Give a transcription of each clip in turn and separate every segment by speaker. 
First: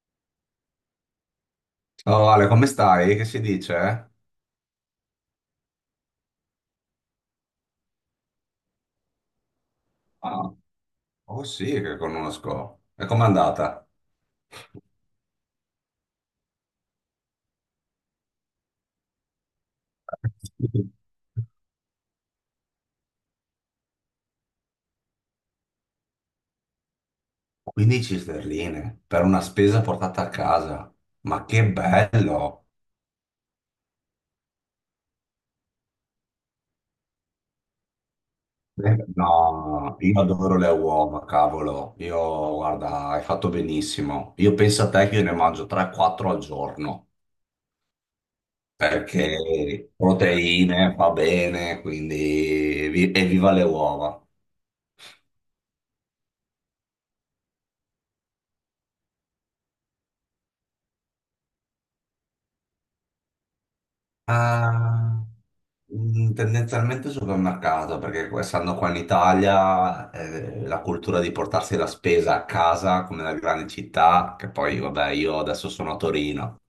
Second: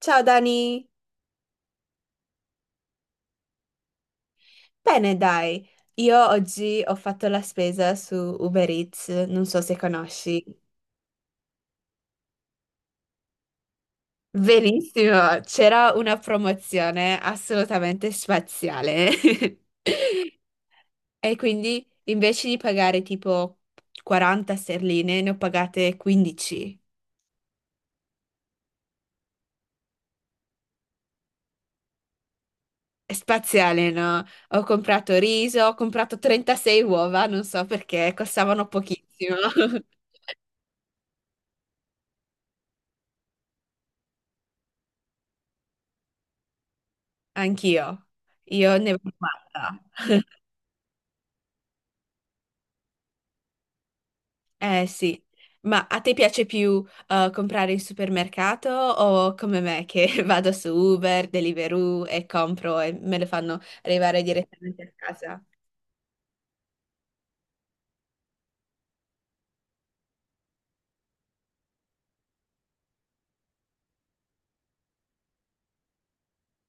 Speaker 1: Ciao Dani,
Speaker 2: Oh Ale, come stai? Che si dice?
Speaker 1: bene dai, io oggi ho fatto la spesa su Uber Eats, non so se conosci.
Speaker 2: Ah, oh sì, che conosco. E com'è andata?
Speaker 1: Verissimo, c'era una promozione assolutamente spaziale. E quindi invece di pagare tipo 40 sterline, ne ho pagate 15.
Speaker 2: 15 sterline per una spesa portata a casa. Ma che bello!
Speaker 1: È spaziale, no? Ho comprato riso, ho comprato 36 uova, non so perché, costavano pochissimo.
Speaker 2: No, io adoro le uova, cavolo. Io, guarda, hai fatto benissimo. Io penso a te che io ne mangio 3-4 al giorno,
Speaker 1: Anch'io, io ne ho fatta.
Speaker 2: perché proteine fa bene, quindi evviva le uova.
Speaker 1: Eh sì, ma a te piace più comprare in supermercato o come me che vado su Uber, Deliveroo e compro e me lo fanno arrivare direttamente a
Speaker 2: Ah,
Speaker 1: casa?
Speaker 2: tendenzialmente supermercato, perché essendo qua in Italia, la cultura di portarsi la spesa a casa, come nelle grandi città, che poi, vabbè, io adesso sono a Torino,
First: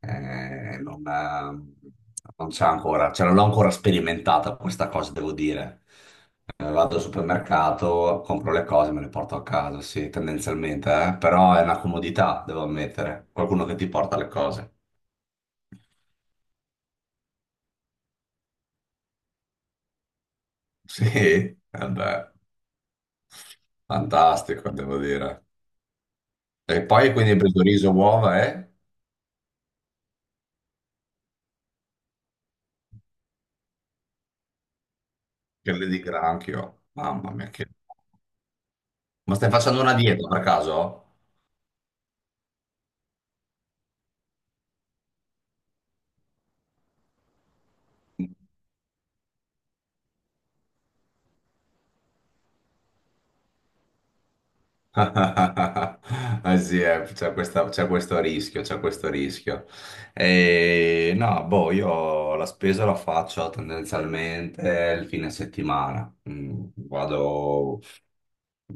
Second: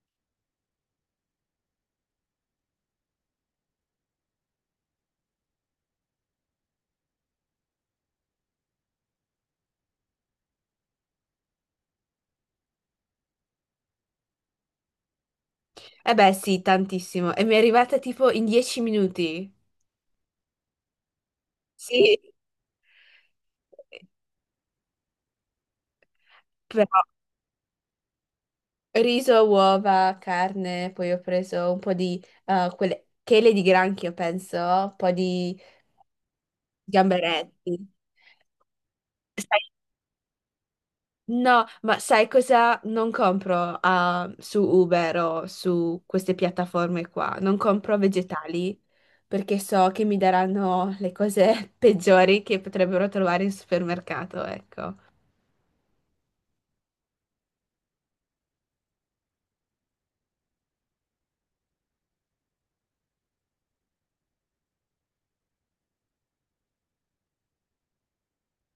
Speaker 2: non c'è ancora, cioè non l'ho ancora sperimentata questa cosa, devo dire. Vado al supermercato, compro le cose, me le porto a casa, sì, tendenzialmente, però è una comodità, devo ammettere. Qualcuno che ti porta le cose.
Speaker 1: Eh beh sì, tantissimo. E mi è arrivata tipo in 10 minuti.
Speaker 2: Sì,
Speaker 1: Sì,
Speaker 2: vabbè. Fantastico, devo dire. E
Speaker 1: però
Speaker 2: poi quindi hai preso riso, uova e
Speaker 1: riso, uova, carne, poi ho preso un po' di quelle chele di granchio, penso, un po' di
Speaker 2: quelle di granchio. Mamma mia,
Speaker 1: gamberetti.
Speaker 2: Ma stai facendo una dieta per caso?
Speaker 1: No, ma sai cosa? Non compro su Uber o su queste piattaforme qua, non compro vegetali perché so che mi daranno le cose peggiori che potrebbero trovare in supermercato, ecco.
Speaker 2: Eh sì, c'è questo rischio, c'è questo rischio. E, no, boh, io la spesa la faccio tendenzialmente il fine settimana. Vado,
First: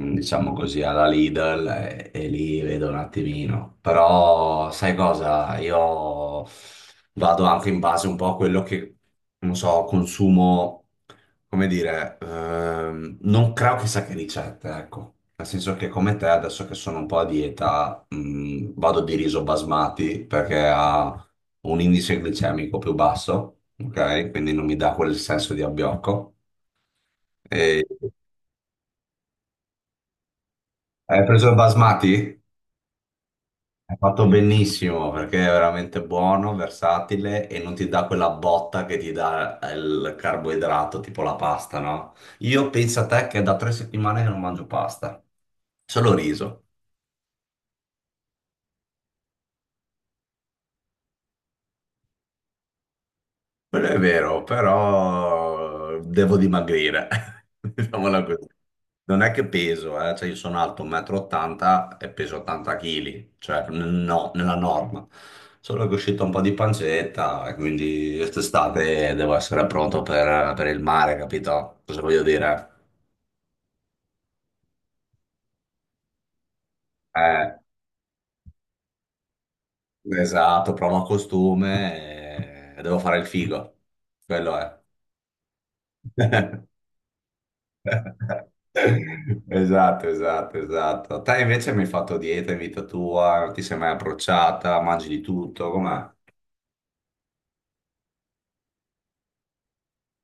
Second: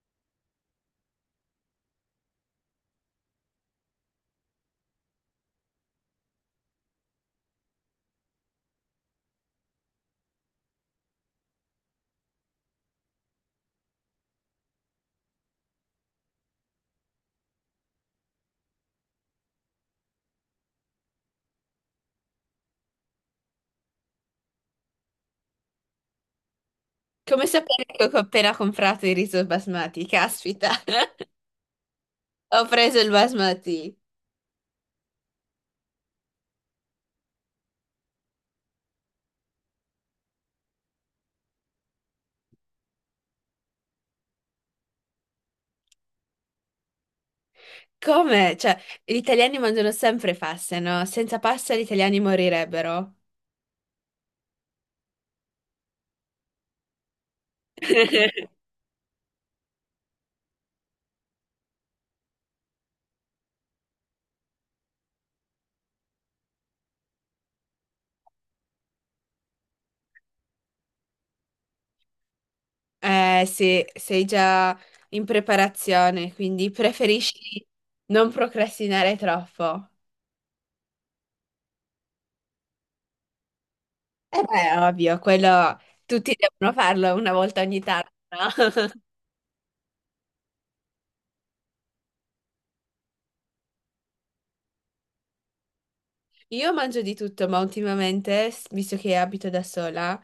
Speaker 2: diciamo così, alla Lidl e lì vedo un attimino. Però sai cosa? Io vado anche in base un po' a quello che, non so, consumo, come dire, non creo chissà che ricette, ecco. Nel senso che come te, adesso che sono un po' a dieta, vado di riso basmati perché ha un indice glicemico più basso, ok? Quindi non mi dà quel senso di abbiocco.
Speaker 1: Come
Speaker 2: E...
Speaker 1: sapere che ho appena comprato il riso basmati, caspita,
Speaker 2: Hai preso il basmati?
Speaker 1: ho preso il basmati.
Speaker 2: Hai fatto benissimo perché è veramente buono, versatile e non ti dà quella botta che ti dà il carboidrato, tipo la pasta, no? Io penso a te che è da 3 settimane che non mangio pasta, solo riso.
Speaker 1: Come? Cioè, gli italiani mangiano sempre paste, no? Senza pasta gli italiani morirebbero.
Speaker 2: Quello è vero, però devo dimagrire. Diciamola così. Non è che peso, cioè io sono alto 1,80 m e ottanta e peso 80 kg, cioè no, nella norma. Solo che è uscito un po' di pancetta e quindi quest'estate devo essere pronto per il mare, capito? Cosa voglio dire?
Speaker 1: Sì, sei già in preparazione, quindi
Speaker 2: Eh,
Speaker 1: preferisci non procrastinare troppo.
Speaker 2: esatto, provo costume e devo fare il figo.
Speaker 1: Eh
Speaker 2: Quello
Speaker 1: beh, è
Speaker 2: è.
Speaker 1: ovvio, quello tutti devono farlo una volta ogni tanto, no?
Speaker 2: Esatto, esatto, esatto. Te invece mi hai fatto dieta in vita tua, non ti sei mai approcciata, mangi di tutto, com'è?
Speaker 1: Io mangio di tutto, ma ultimamente, visto che abito da sola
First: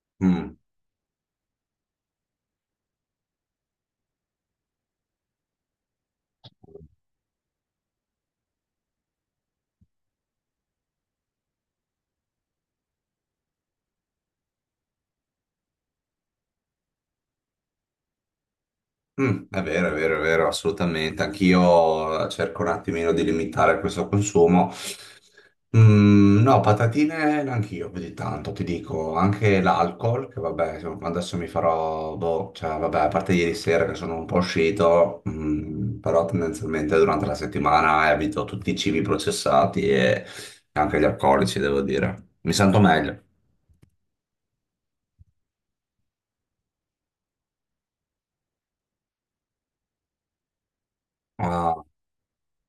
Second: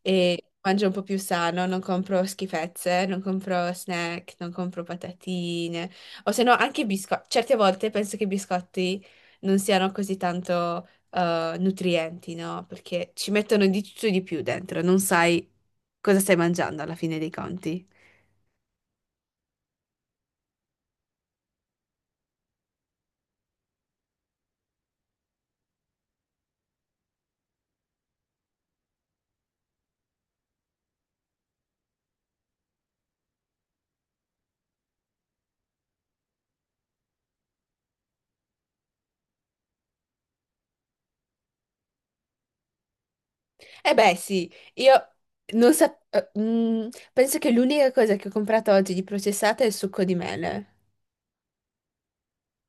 Speaker 1: e
Speaker 2: Mm.
Speaker 1: mangio un po' più sano, non compro schifezze, non compro snack, non compro patatine, o se no anche biscotti. Certe volte penso che i biscotti non siano così tanto nutrienti, no? Perché ci mettono di tutto e di più dentro, non sai cosa stai mangiando alla fine dei conti.
Speaker 2: È vero, è vero, è vero, assolutamente. Anch'io cerco un attimino di limitare questo consumo. No, patatine neanch'io più di tanto, ti dico. Anche l'alcol, che vabbè, insomma, adesso mi farò, boh, cioè, vabbè, a parte ieri sera che sono un po' uscito, però tendenzialmente durante la settimana evito tutti i cibi processati e anche gli alcolici, devo dire. Mi sento meglio.
Speaker 1: Eh beh, sì, io non sapevo. Penso che l'unica cosa che ho comprato oggi di processata è il succo di mele.
Speaker 2: Ah,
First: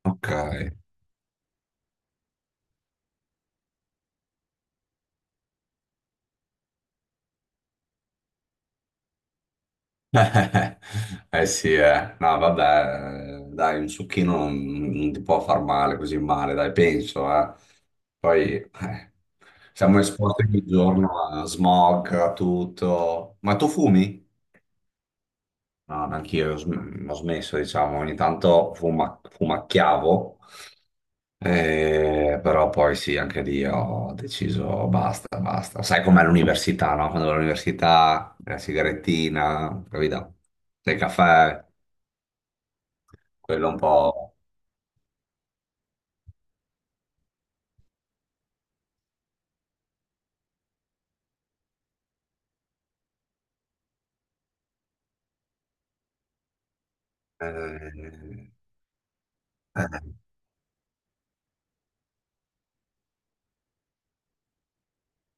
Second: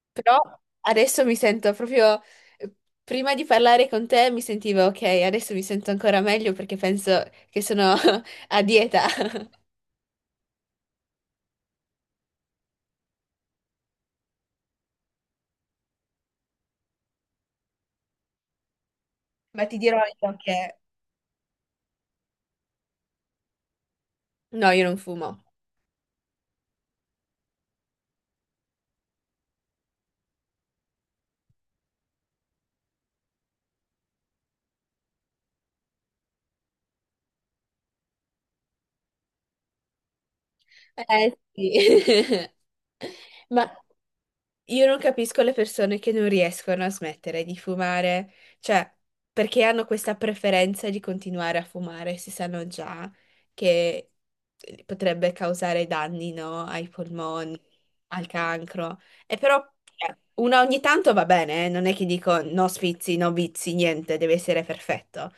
Speaker 2: ok.
Speaker 1: Però adesso mi sento proprio, eh, prima di parlare con te mi sentivo ok, adesso mi sento ancora meglio perché penso che sono a dieta.
Speaker 2: Eh eh, sì, eh. No, vabbè, dai, un succhino non ti può far male così male, dai, penso, eh. Poi
Speaker 1: Ma ti dirò
Speaker 2: siamo
Speaker 1: io
Speaker 2: esposti ogni
Speaker 1: che...
Speaker 2: giorno a smog, a tutto. Ma tu fumi?
Speaker 1: No, io non fumo.
Speaker 2: No, ma anch'io ho ho smesso, diciamo, ogni tanto fumacchiavo, però poi sì, anche lì ho deciso basta, basta. Sai com'è l'università, no? Quando vai all'università, la sigarettina, capito? Il
Speaker 1: Eh
Speaker 2: caffè,
Speaker 1: sì. Ma
Speaker 2: quello un po'...
Speaker 1: io non capisco le persone che non riescono a smettere di fumare, cioè perché hanno questa preferenza di continuare a fumare se sanno già che potrebbe causare danni, no, ai polmoni,
Speaker 2: eh,
Speaker 1: al cancro. E però
Speaker 2: eh.
Speaker 1: una ogni tanto va bene, eh. Non è che dico no sfizi, no vizi, niente, deve essere perfetto.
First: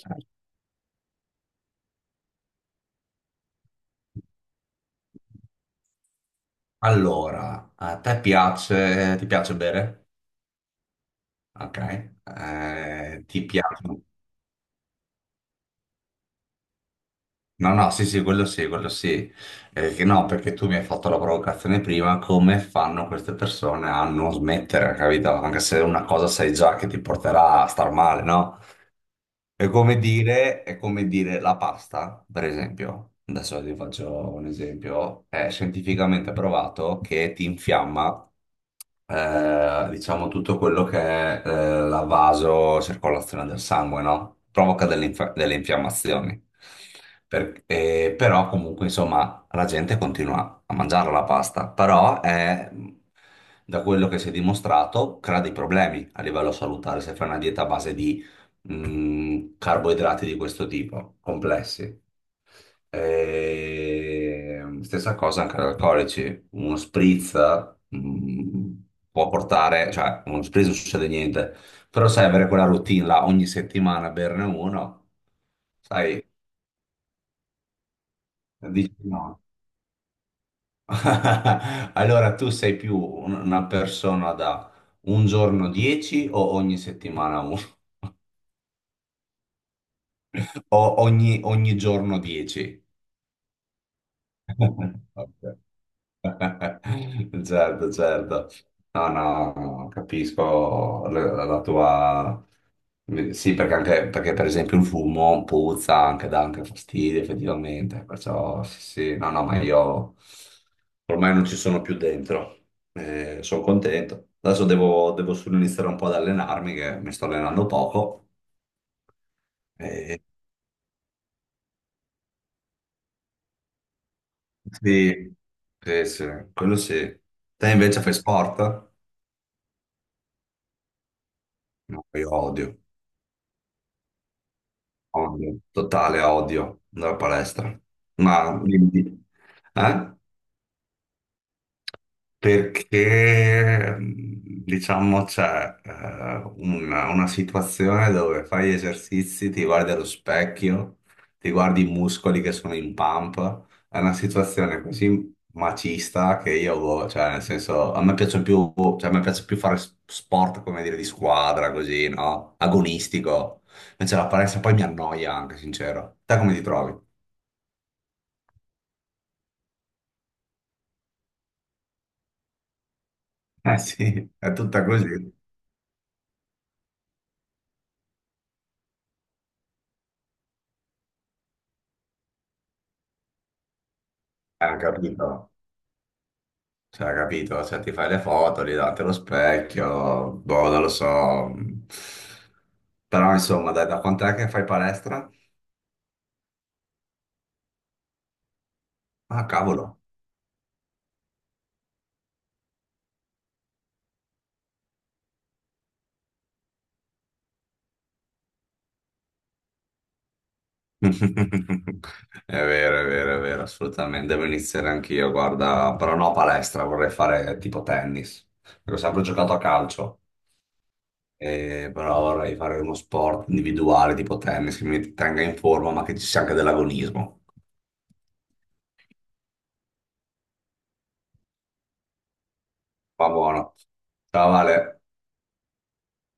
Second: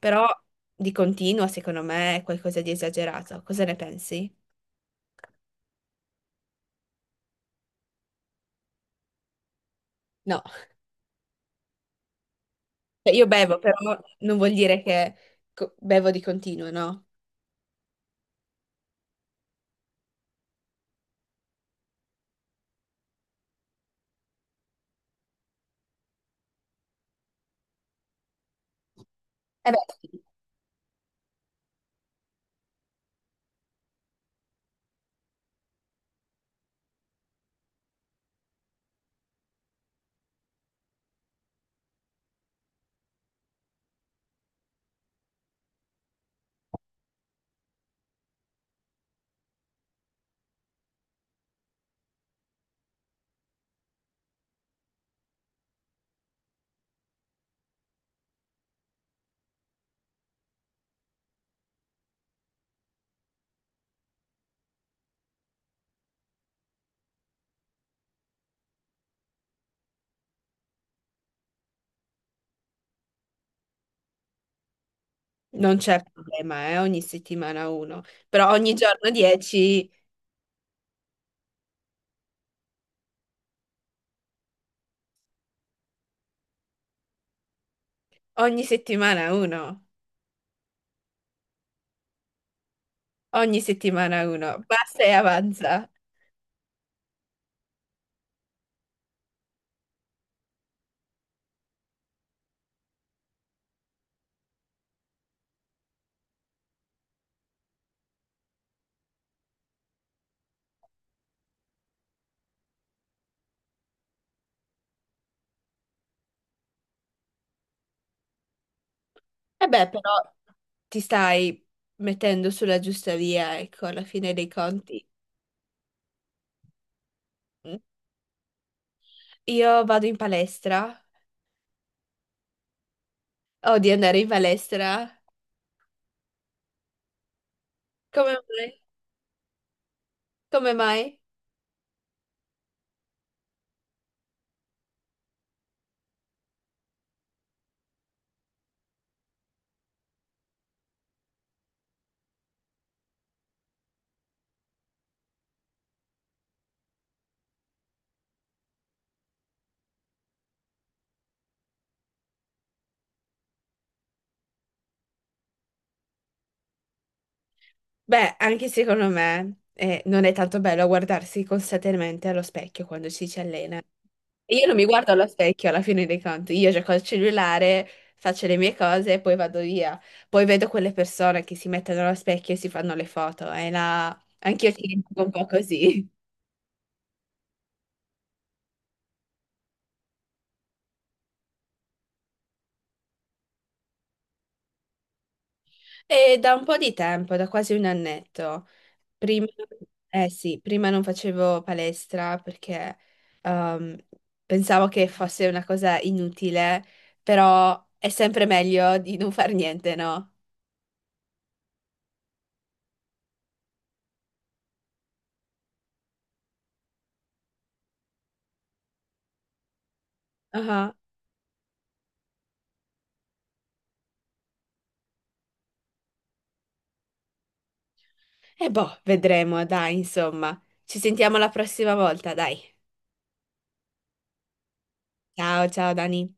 Speaker 1: Però di continuo, secondo me, è qualcosa di esagerato. Cosa ne pensi?
Speaker 2: Allora, a te piace, ti piace bere?
Speaker 1: No,
Speaker 2: Ok.
Speaker 1: cioè,
Speaker 2: Eh,
Speaker 1: io
Speaker 2: ti
Speaker 1: bevo, però
Speaker 2: piace?
Speaker 1: non vuol dire che bevo di continuo, no?
Speaker 2: No, no, sì, sì, quello sì, quello sì. Che no, perché tu mi hai fatto la provocazione prima, come fanno queste persone a non smettere, capito? Anche se una cosa sai già che ti porterà a star male, no? È
Speaker 1: Eh beh,
Speaker 2: come
Speaker 1: sì.
Speaker 2: dire, è come dire la pasta, per esempio. Adesso ti faccio un esempio. È scientificamente provato che ti infiamma diciamo tutto quello che è la vasocircolazione del sangue, no? Provoca delle infiammazioni. Però comunque, insomma, la gente continua a mangiare la pasta, però è, da quello che si è dimostrato, crea dei problemi a livello salutare se fai una dieta a base di carboidrati di questo tipo, complessi. E stessa cosa anche agli alcolici, uno spritz mh, può portare, cioè uno spritz non succede niente, però sai avere quella routine là ogni settimana berne uno,
Speaker 1: Non c'è
Speaker 2: sai,
Speaker 1: problema, ogni settimana uno, però ogni
Speaker 2: dici
Speaker 1: giorno
Speaker 2: no.
Speaker 1: 10,
Speaker 2: Allora tu sei più una persona da un giorno 10 o ogni settimana uno?
Speaker 1: ogni settimana uno,
Speaker 2: O ogni giorno 10?
Speaker 1: ogni settimana uno, basta e
Speaker 2: Ok.
Speaker 1: avanza.
Speaker 2: Certo, certo. No, no, capisco la tua... Sì, perché, anche, perché per esempio il fumo puzza, anche dà anche fastidio effettivamente, perciò sì, sì, no, no, ma io ormai non ci sono più dentro. Sono contento. Adesso devo solo iniziare un po' ad allenarmi, che mi sto allenando poco.
Speaker 1: Eh beh, però
Speaker 2: Eh,
Speaker 1: ti stai mettendo sulla giusta via, ecco, alla fine dei conti.
Speaker 2: sì, sì, sì, quello sì. Te
Speaker 1: Mm.
Speaker 2: invece fai sport?
Speaker 1: Io vado in palestra,
Speaker 2: No, io odio,
Speaker 1: odio andare in palestra.
Speaker 2: odio, totale odio andare a palestra.
Speaker 1: Come
Speaker 2: Ma
Speaker 1: mai?
Speaker 2: dimmi, eh?
Speaker 1: Come mai?
Speaker 2: Perché diciamo c'è una situazione dove fai gli esercizi, ti guardi allo specchio, ti guardi i muscoli che sono in pump, è una situazione così macista che io, boh, cioè nel senso, a me piace più, cioè, a me piace più fare sport, come dire, di squadra, così, no? Agonistico. Invece la palestra poi mi annoia anche, sincero. Te come ti trovi?
Speaker 1: Beh, anche secondo me non è tanto bello guardarsi costantemente allo specchio quando ci si
Speaker 2: Eh
Speaker 1: allena.
Speaker 2: sì, è
Speaker 1: E io non
Speaker 2: tutta
Speaker 1: mi guardo allo
Speaker 2: così.
Speaker 1: specchio alla fine dei conti, io gioco al cellulare, faccio le mie cose e poi vado via. Poi vedo quelle persone che si mettono allo specchio e si fanno le foto e là anch'io ci rimango un po'
Speaker 2: Capito.
Speaker 1: così.
Speaker 2: Cioè, capito? Cioè, ti fai le foto, lì davanti allo specchio, boh, non lo so. Però, insomma, dai, da quant'è che fai palestra?
Speaker 1: E da un po' di tempo, da quasi un annetto. Prima,
Speaker 2: Ah, cavolo.
Speaker 1: eh sì, prima non facevo palestra perché ehm, pensavo che fosse una cosa inutile, però è sempre meglio di non far niente, no?
Speaker 2: È vero, è vero, è vero, assolutamente. Devo iniziare anch'io, guarda. Però no palestra, vorrei fare tipo tennis. Perché ho sempre giocato a calcio,
Speaker 1: Ah.
Speaker 2: però vorrei fare uno sport individuale tipo tennis che mi tenga in forma, ma che ci sia anche dell'agonismo.
Speaker 1: E boh, vedremo, dai, insomma. Ci sentiamo la prossima volta, dai.
Speaker 2: Va buono. Ciao, Vale.
Speaker 1: Ciao, ciao Dani.